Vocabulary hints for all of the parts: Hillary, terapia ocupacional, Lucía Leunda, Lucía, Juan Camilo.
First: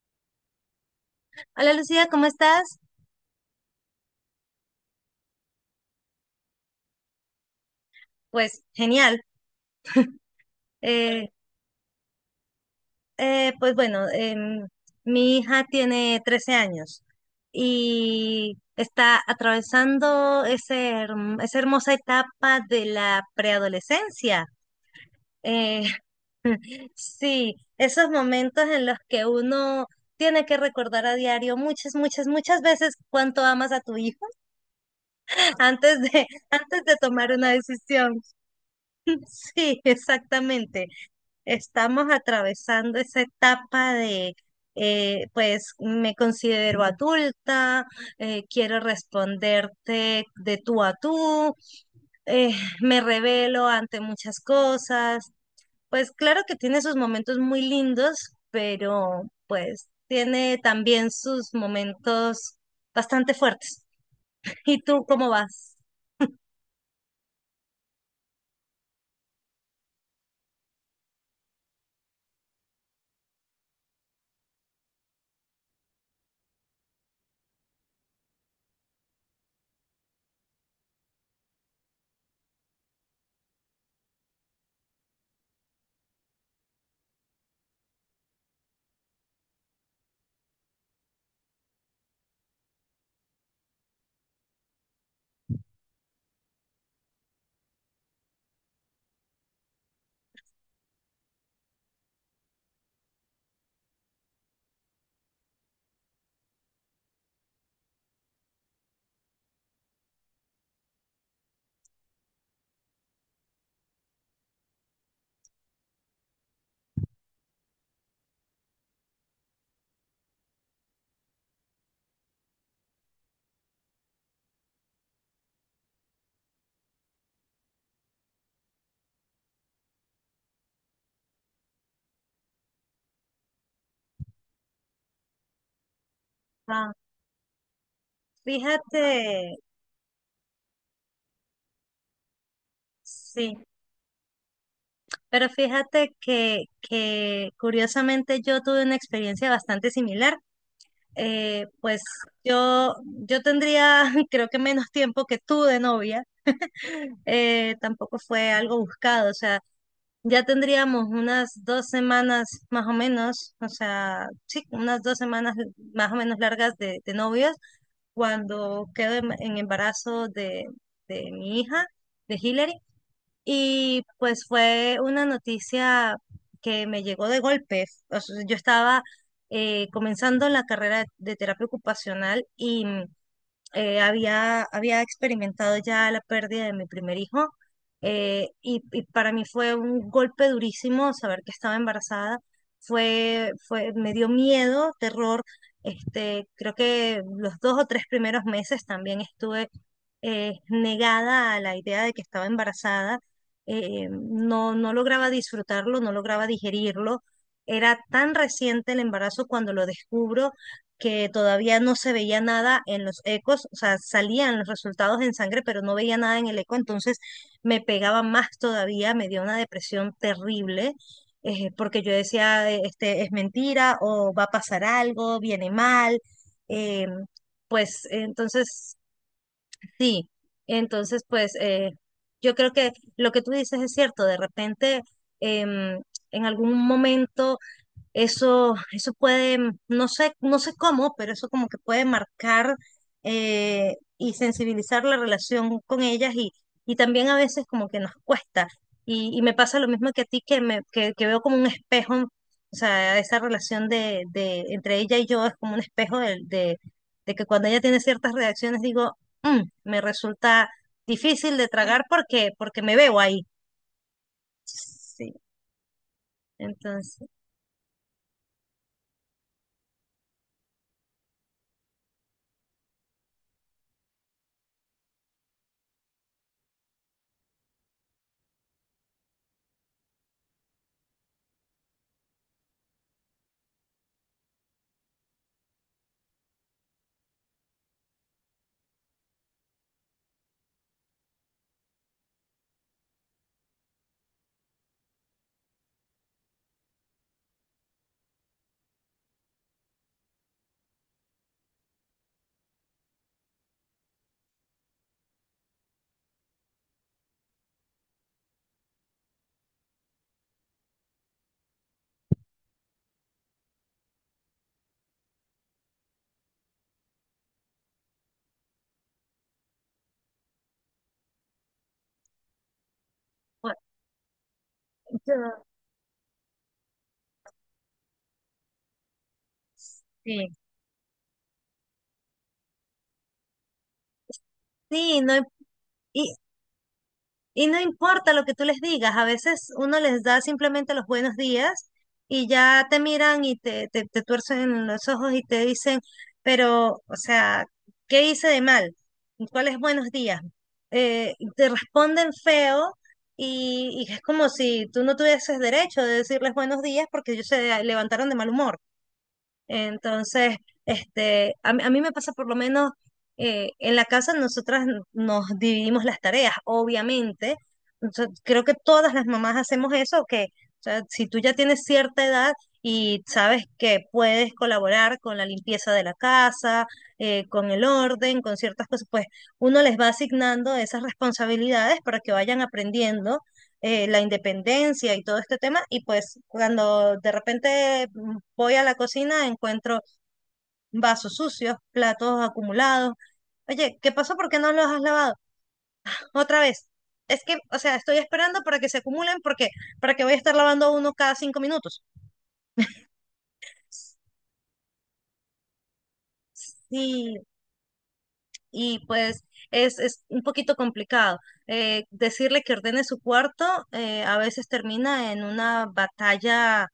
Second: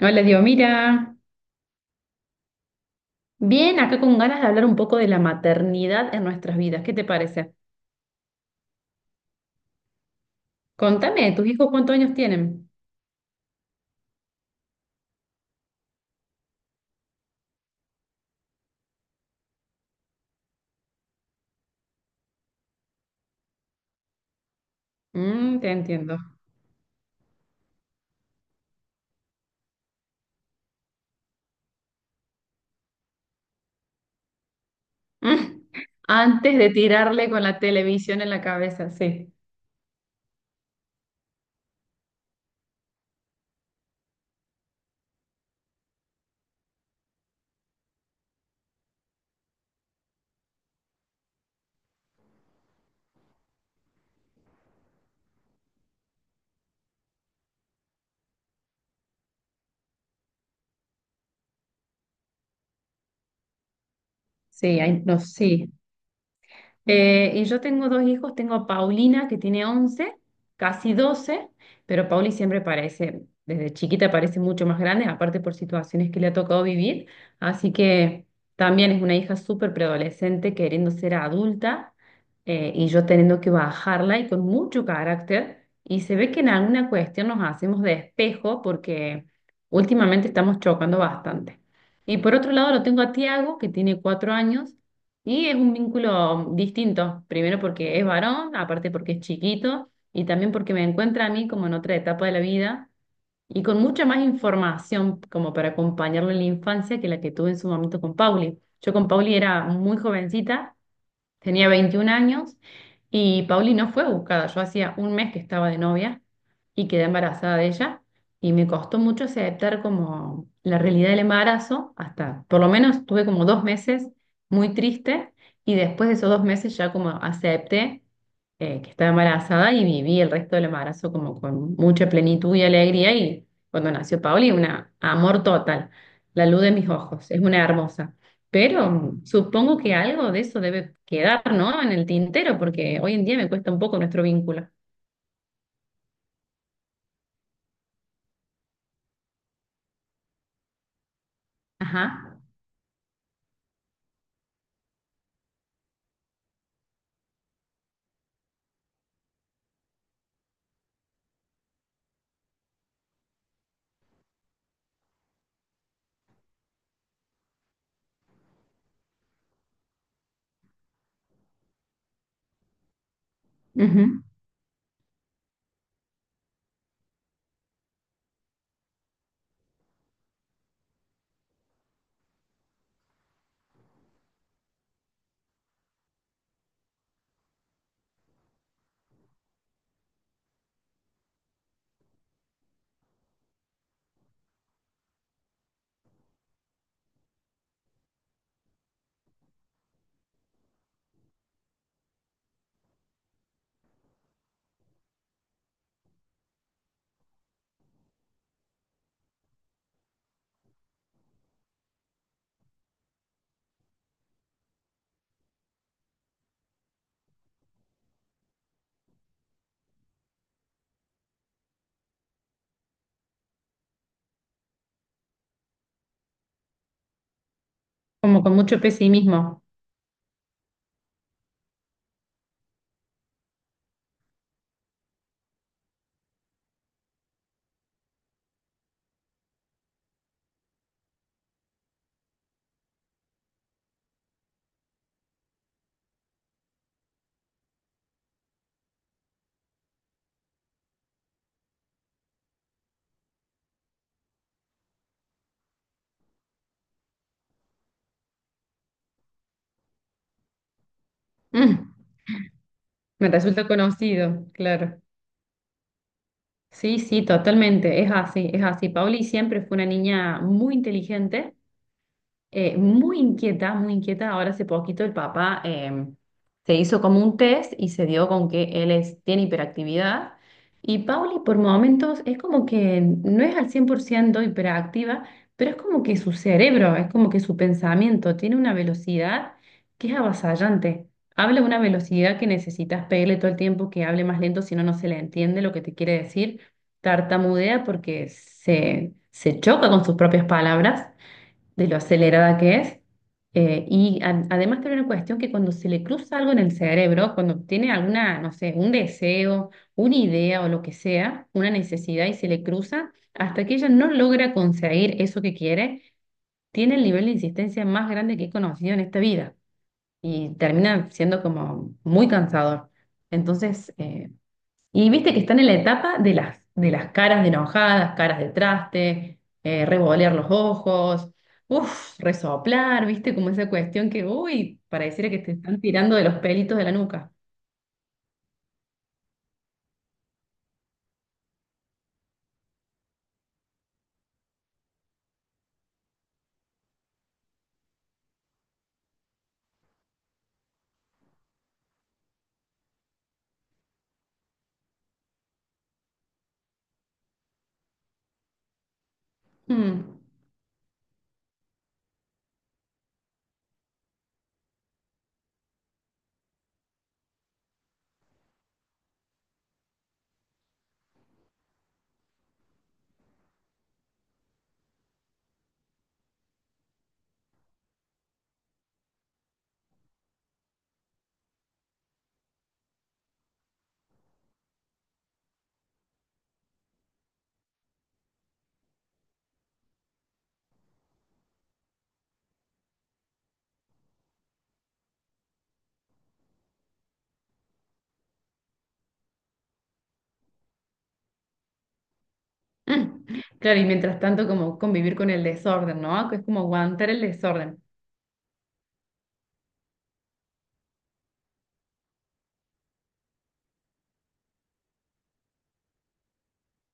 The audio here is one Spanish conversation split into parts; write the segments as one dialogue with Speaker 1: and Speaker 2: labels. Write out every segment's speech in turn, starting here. Speaker 1: Hola, digo, mira,
Speaker 2: Hola Lucía, ¿cómo estás?
Speaker 1: bien, acá con ganas de hablar un poco de la maternidad en nuestras vidas. ¿Qué te parece?
Speaker 2: Pues genial. Eh,
Speaker 1: Contame, ¿tus hijos cuántos años tienen?
Speaker 2: pues bueno, mi hija tiene 13 años y está atravesando ese, esa hermosa etapa de la preadolescencia.
Speaker 1: Mm, te
Speaker 2: Eh,
Speaker 1: entiendo.
Speaker 2: sí, esos momentos en los que uno tiene que recordar a diario muchas, muchas, muchas veces cuánto amas a tu hijo
Speaker 1: Mm.
Speaker 2: antes de,
Speaker 1: Antes de
Speaker 2: antes de
Speaker 1: tirarle
Speaker 2: tomar
Speaker 1: con
Speaker 2: una
Speaker 1: la
Speaker 2: decisión.
Speaker 1: televisión en la cabeza, sí.
Speaker 2: Sí, exactamente. Estamos atravesando esa etapa de, pues me considero adulta, quiero responderte de tú a tú, eh, me revelo ante muchas cosas. Pues claro que tiene sus momentos muy lindos, pero pues tiene también sus momentos bastante fuertes. ¿Y
Speaker 1: Sí,
Speaker 2: tú
Speaker 1: no,
Speaker 2: cómo
Speaker 1: sí.
Speaker 2: vas?
Speaker 1: Y yo tengo dos hijos, tengo a Paulina que tiene 11 casi doce, pero Pauli siempre parece, desde chiquita parece mucho más grande, aparte por situaciones que le ha tocado vivir, así que también es una hija súper preadolescente queriendo ser adulta, y yo teniendo que bajarla y con mucho carácter, y se ve que en alguna cuestión nos hacemos de espejo porque últimamente estamos chocando bastante. Y por otro lado lo tengo a Tiago, que tiene cuatro años, y es un vínculo distinto, primero porque es varón, aparte porque es chiquito y también porque me encuentra a mí como en otra etapa de la vida y con mucha más información como para acompañarlo en la infancia que la que tuve en su momento con Pauli. Yo con Pauli era muy jovencita. Tenía 21 años y Pauli no fue buscada. Yo hacía un mes que estaba de novia y quedé embarazada de ella, y me costó mucho aceptar como la realidad del embarazo hasta, por lo menos tuve como dos meses muy triste, y después de esos dos meses ya como acepté, que estaba embarazada, y viví el resto del embarazo como con mucha plenitud y alegría, y cuando nació Pauli, un amor total, la luz de mis
Speaker 2: Ah,
Speaker 1: ojos, es una hermosa.
Speaker 2: fíjate,
Speaker 1: Pero supongo que algo de eso debe quedar, ¿no? En el tintero, porque hoy en día me
Speaker 2: sí.
Speaker 1: cuesta un poco nuestro vínculo.
Speaker 2: Pero fíjate que curiosamente yo tuve una experiencia bastante similar. Pues
Speaker 1: Ajá.
Speaker 2: yo tendría creo que menos tiempo que tú de novia. Tampoco fue algo buscado. O sea, ya tendríamos unas 2 semanas más o menos. O sea, sí, unas 2 semanas más o menos largas de novios cuando quedo en embarazo de mi hija, de Hillary. Y
Speaker 1: Ujú.
Speaker 2: pues fue una noticia que me llegó de golpe. O sea, yo estaba comenzando la carrera de terapia ocupacional y había experimentado ya la pérdida de mi primer hijo. Y para mí fue un golpe durísimo saber que estaba embarazada. Me dio miedo, terror. Este, creo que los 2 o 3 primeros meses también estuve negada a la idea de que estaba embarazada, no lograba disfrutarlo, no lograba digerirlo. Era tan reciente el embarazo cuando lo descubro que todavía no se veía nada en los ecos, o sea, salían los resultados en sangre, pero no veía nada en el eco, entonces me pegaba más todavía, me dio una depresión terrible, porque yo decía, este, es mentira, o va a pasar algo, viene mal, em, pues
Speaker 1: Como con mucho
Speaker 2: entonces.
Speaker 1: pesimismo.
Speaker 2: Sí, entonces pues yo creo que lo que tú dices es cierto, de repente em, en algún momento eso puede, no sé, no sé cómo, pero eso como que puede marcar y sensibilizar la relación con ellas y también a veces como que nos cuesta. Y me pasa lo mismo que a ti, que veo como un espejo, o sea, esa relación de, entre ella y yo es como un espejo de que cuando ella tiene ciertas reacciones digo, "Mm, me resulta difícil de
Speaker 1: Mm.
Speaker 2: tragar porque, porque me veo
Speaker 1: Me
Speaker 2: ahí".
Speaker 1: resulta conocido, claro.
Speaker 2: Sí,
Speaker 1: Sí, sí,
Speaker 2: entonces,
Speaker 1: totalmente. Es así, es así. Pauli siempre fue una niña muy inteligente, muy inquieta, muy inquieta. Ahora hace poquito el papá, se hizo como un test y se dio con que él es, tiene hiperactividad. Y Pauli por momentos es como que no es al 100% hiperactiva, pero es como que su cerebro, es como que su pensamiento tiene una velocidad que es avasallante. Habla a una velocidad que necesitas pedirle todo el tiempo que hable más lento, si no, no se le entiende lo que te quiere decir. Tartamudea porque se choca con sus propias palabras de lo acelerada que es. Además tiene una cuestión que cuando se le cruza algo en el cerebro, cuando tiene alguna, no sé, un deseo, una idea o lo que sea, una necesidad y se le cruza, hasta que ella no logra conseguir eso que quiere, tiene el nivel de insistencia más grande que he conocido en esta vida, y termina siendo como muy cansador.
Speaker 2: bueno,
Speaker 1: Entonces, eh, y viste que están
Speaker 2: yo-
Speaker 1: en la etapa de de las caras de enojadas, caras de traste, revolear los
Speaker 2: sí.
Speaker 1: ojos, uff, resoplar, viste, como esa cuestión que, uy,
Speaker 2: Sí,
Speaker 1: pareciera
Speaker 2: no,
Speaker 1: que te están tirando de los
Speaker 2: y,
Speaker 1: pelitos de la nuca.
Speaker 2: Y no importa lo que tú les digas, a veces uno les da simplemente los buenos días y ya te miran y te tuercen los ojos y te dicen, pero, o sea, ¿qué hice de mal? ¿Cuáles buenos días? Te responden feo y es como si tú no tuvieses derecho de decirles buenos días porque ellos se levantaron de mal humor.
Speaker 1: Mm.
Speaker 2: Entonces, este, a mí me pasa por lo menos en la casa, nosotras nos dividimos las tareas, obviamente. O sea, creo que todas las mamás hacemos eso, que o sea, si tú ya tienes cierta edad y sabes que puedes colaborar con la limpieza de la casa, con el orden, con ciertas cosas, pues uno les va asignando esas responsabilidades para que vayan aprendiendo la independencia y todo este tema. Y pues cuando de repente voy a la cocina, encuentro vasos sucios, platos acumulados. Oye, ¿qué pasó? ¿Por qué no los has lavado? Otra vez. Es que, o sea, estoy esperando para que se acumulen porque para que voy a estar lavando uno cada 5 minutos.
Speaker 1: mm. Claro, y mientras tanto como convivir con el desorden, ¿no? Que es como aguantar el
Speaker 2: Sí,
Speaker 1: desorden.
Speaker 2: y pues es un poquito complicado. Decirle que ordene su cuarto a veces termina en una batalla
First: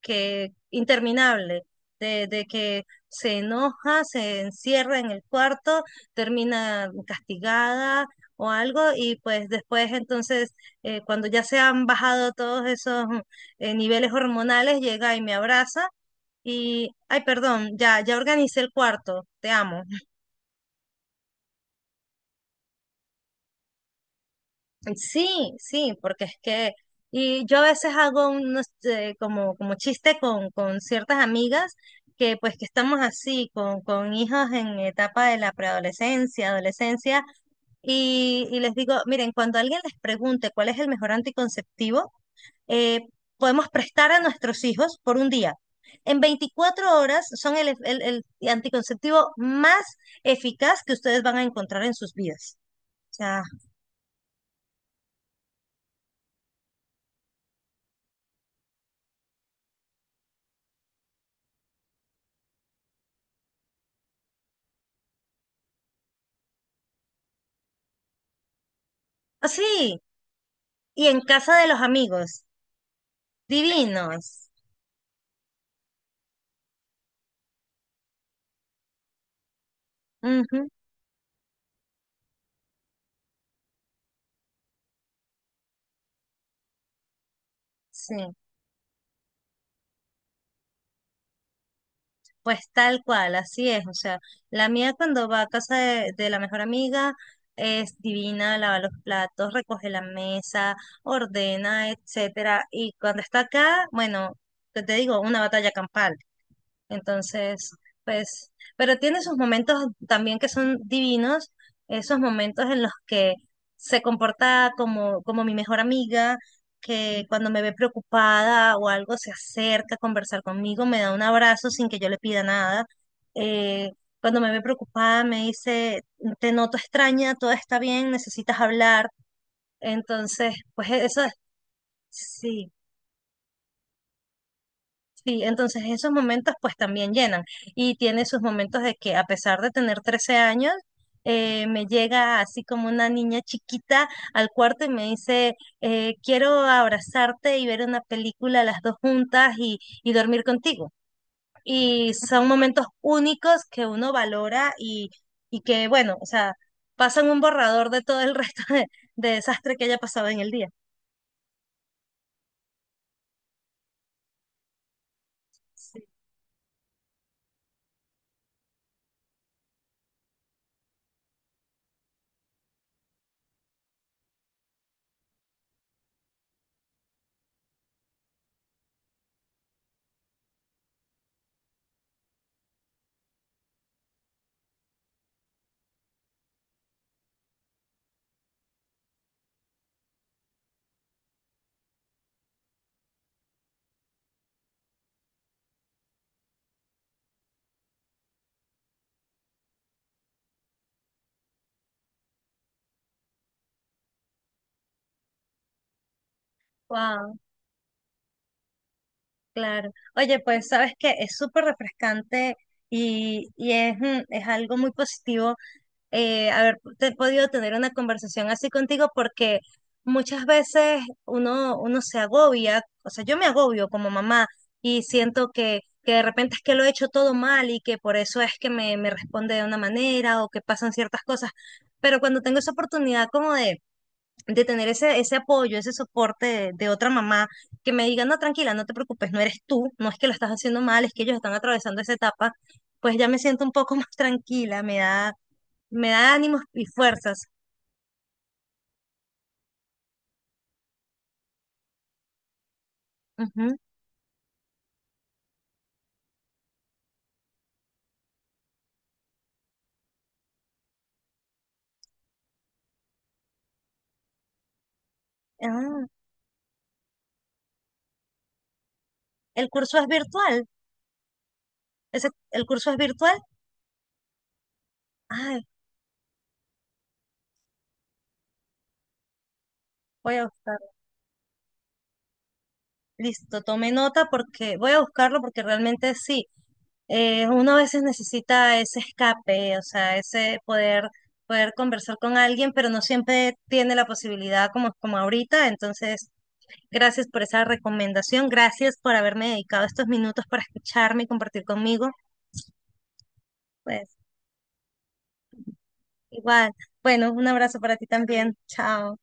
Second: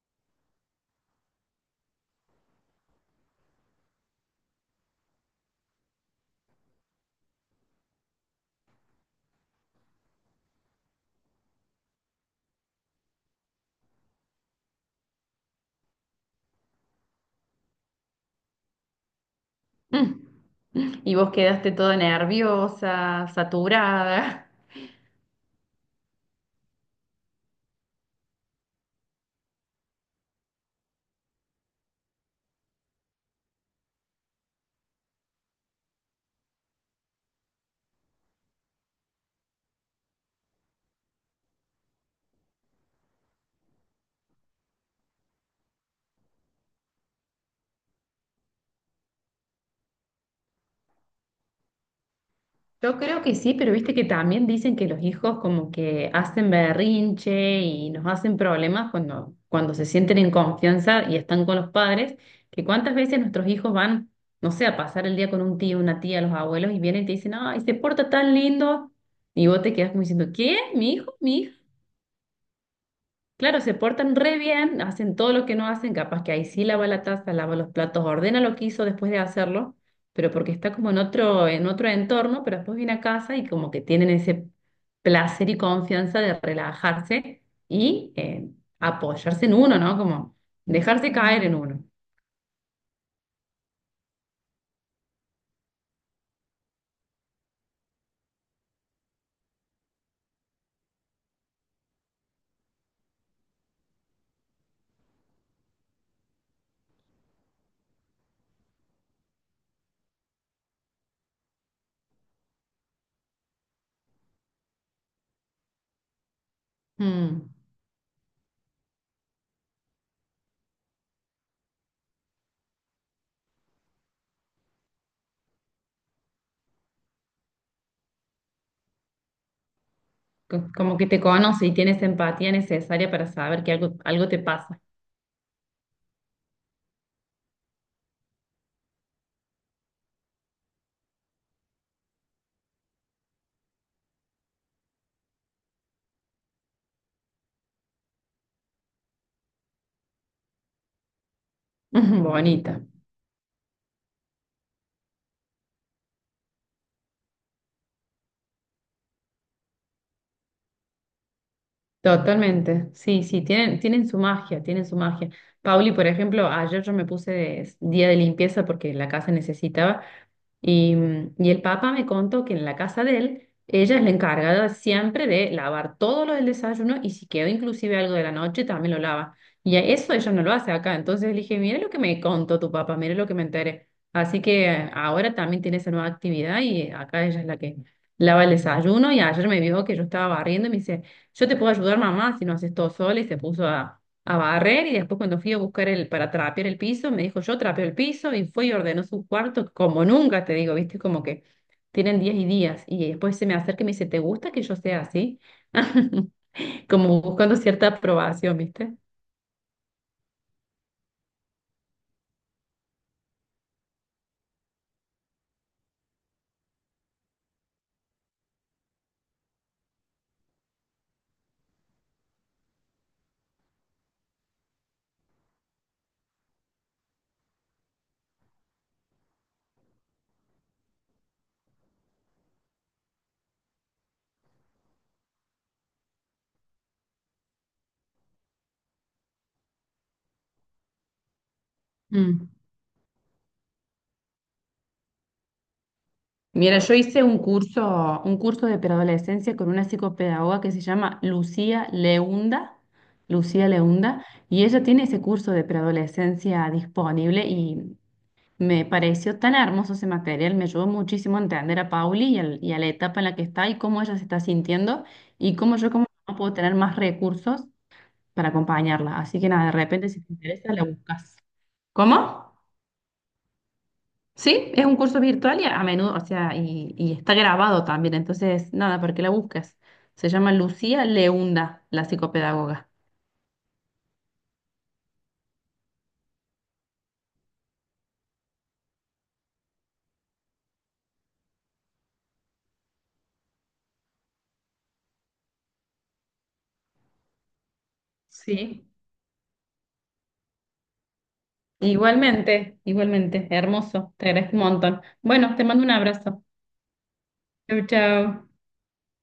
Speaker 2: que interminable, de que se enoja, se encierra en el cuarto, termina castigada o algo, y pues después entonces, cuando ya se han bajado todos esos niveles hormonales, llega y me abraza y, ay, perdón, ya organicé el cuarto, te amo.
Speaker 1: Mm. Y vos quedaste toda nerviosa, saturada.
Speaker 2: Sí, sí, porque es que, y yo a veces hago unos, como chiste con ciertas amigas que pues que estamos así, con hijos en etapa de la preadolescencia, adolescencia, y les digo, miren, cuando alguien les pregunte cuál es el mejor anticonceptivo, eh, podemos prestar a nuestros hijos por un día. En 24 horas son el anticonceptivo más eficaz que ustedes van a encontrar en sus vidas.
Speaker 1: Yo
Speaker 2: O
Speaker 1: creo que
Speaker 2: sea,
Speaker 1: sí, pero viste que también dicen que los hijos como que hacen berrinche y nos hacen problemas cuando, cuando se sienten en confianza y están con los padres, que cuántas veces nuestros hijos van, no sé, a pasar el día con un tío, una tía, los abuelos y vienen y te dicen, ay, se porta tan lindo, y vos te quedás
Speaker 2: así.
Speaker 1: como diciendo, ¿qué? ¿Mi
Speaker 2: Y
Speaker 1: hijo?
Speaker 2: en
Speaker 1: ¿Mi hija?
Speaker 2: casa de los amigos,
Speaker 1: Claro, se portan re
Speaker 2: divinos.
Speaker 1: bien, hacen todo lo que no hacen, capaz que ahí sí lava la taza, lava los platos, ordena lo que hizo después de hacerlo, pero porque
Speaker 2: Ujú,
Speaker 1: está como en otro entorno, pero después viene a casa y como que tienen ese placer y confianza de relajarse y,
Speaker 2: sí,
Speaker 1: apoyarse en uno, ¿no? Como dejarse caer en uno.
Speaker 2: pues tal cual, así es. O sea, la mía cuando va a casa de la mejor amiga es divina, lava los platos, recoge la mesa, ordena, etcétera. Y cuando está acá, bueno, ¿qué te digo? Una batalla campal. Entonces, pues, pero tiene sus momentos también que son divinos, esos momentos en los que se comporta como, como mi mejor amiga, que cuando
Speaker 1: Mm,
Speaker 2: me ve preocupada o algo se acerca a conversar conmigo, me da un abrazo sin que yo le pida nada. Eh, Cuando me ve preocupada me dice, te noto extraña, todo está bien, necesitas hablar. Entonces, pues
Speaker 1: como que te
Speaker 2: eso,
Speaker 1: conoce y tienes empatía
Speaker 2: sí.
Speaker 1: necesaria para saber que algo, algo te pasa.
Speaker 2: Sí, entonces esos momentos pues también llenan y tiene sus momentos de que a pesar de tener 13 años, me llega así como una niña chiquita al cuarto y me dice, quiero abrazarte y ver una película las dos juntas y dormir contigo. Y son
Speaker 1: Bonita.
Speaker 2: momentos únicos que uno valora y que, bueno, o sea, pasan un borrador de todo el resto de desastre que haya pasado en el día.
Speaker 1: Totalmente, sí, sí, tienen, tienen su magia, tienen su magia. Pauli,
Speaker 2: Sí.
Speaker 1: por ejemplo, ayer yo me puse día de limpieza porque la casa necesitaba, y, mm, y el papá me contó que en la casa de él, ella es la encargada siempre de lavar todo lo del desayuno, y si quedó inclusive algo de la noche, también lo lava. Y a eso ella no lo hace acá. Entonces le dije, mire lo que me contó tu papá, mire lo que me enteré. Así que ahora también tiene esa nueva actividad y acá ella es la que lava el desayuno. Y ayer me vio que yo estaba barriendo y me dice, yo te puedo ayudar mamá si no haces todo sola, y se puso a barrer, y después cuando fui a buscar el, para trapear el piso, me dijo, yo trapeo el piso, y fue y ordenó su cuarto como nunca, te digo, viste, como que tienen días y días. Y después se me acerca y me dice, ¿te gusta que yo sea así? Como
Speaker 2: Wow.
Speaker 1: buscando cierta aprobación, viste.
Speaker 2: Claro. Oye, pues sabes que es súper refrescante y es, es algo muy positivo podido tener una conversación así contigo porque muchas veces uno se agobia, o sea, yo me agobio como mamá y siento que de repente es que lo he hecho todo mal y que por eso es que me responde de una manera o que pasan ciertas cosas. Pero cuando tengo esa oportunidad como de tener ese apoyo, ese soporte de otra mamá que me diga, no, tranquila, no te preocupes, no eres tú, no es que lo estás haciendo mal, es que ellos están atravesando esa
Speaker 1: Mm.
Speaker 2: etapa, pues ya me siento un poco más tranquila, me da ánimos
Speaker 1: Mira,
Speaker 2: y
Speaker 1: yo hice
Speaker 2: fuerzas.
Speaker 1: un curso de preadolescencia con una psicopedagoga que se llama Lucía Leunda, Lucía
Speaker 2: Ujú.
Speaker 1: Leunda, y ella tiene ese curso de preadolescencia disponible, y me pareció tan hermoso ese material, me ayudó muchísimo a entender a Pauli y, y a la etapa en la que está y cómo ella se está sintiendo, y cómo yo como
Speaker 2: Ah,
Speaker 1: mamá puedo tener más recursos para acompañarla. Así que nada,
Speaker 2: el
Speaker 1: de
Speaker 2: curso es
Speaker 1: repente si te
Speaker 2: virtual,
Speaker 1: interesa, la buscas. ¿Cómo?
Speaker 2: el curso es virtual.
Speaker 1: Sí, es un curso virtual y
Speaker 2: Ay,
Speaker 1: a menudo, o sea, y está grabado también, entonces nada, para que la busques. Se
Speaker 2: voy a
Speaker 1: llama
Speaker 2: buscarlo.
Speaker 1: Lucía Leunda, la psicopedagoga.
Speaker 2: Listo, tome nota porque voy a buscarlo porque realmente sí, uno a veces necesita ese escape, o sea, ese poder, conversar con alguien, pero no siempre tiene la posibilidad como, como ahorita. Entonces, gracias por esa recomendación,
Speaker 1: Sí.
Speaker 2: gracias por haberme dedicado estos minutos para escucharme y compartir conmigo.
Speaker 1: Igualmente, igualmente, hermoso,
Speaker 2: Pues
Speaker 1: te agradezco un montón. Bueno, te mando un abrazo.
Speaker 2: igual, bueno, un abrazo
Speaker 1: Chau,
Speaker 2: para ti
Speaker 1: chau.
Speaker 2: también. Chao.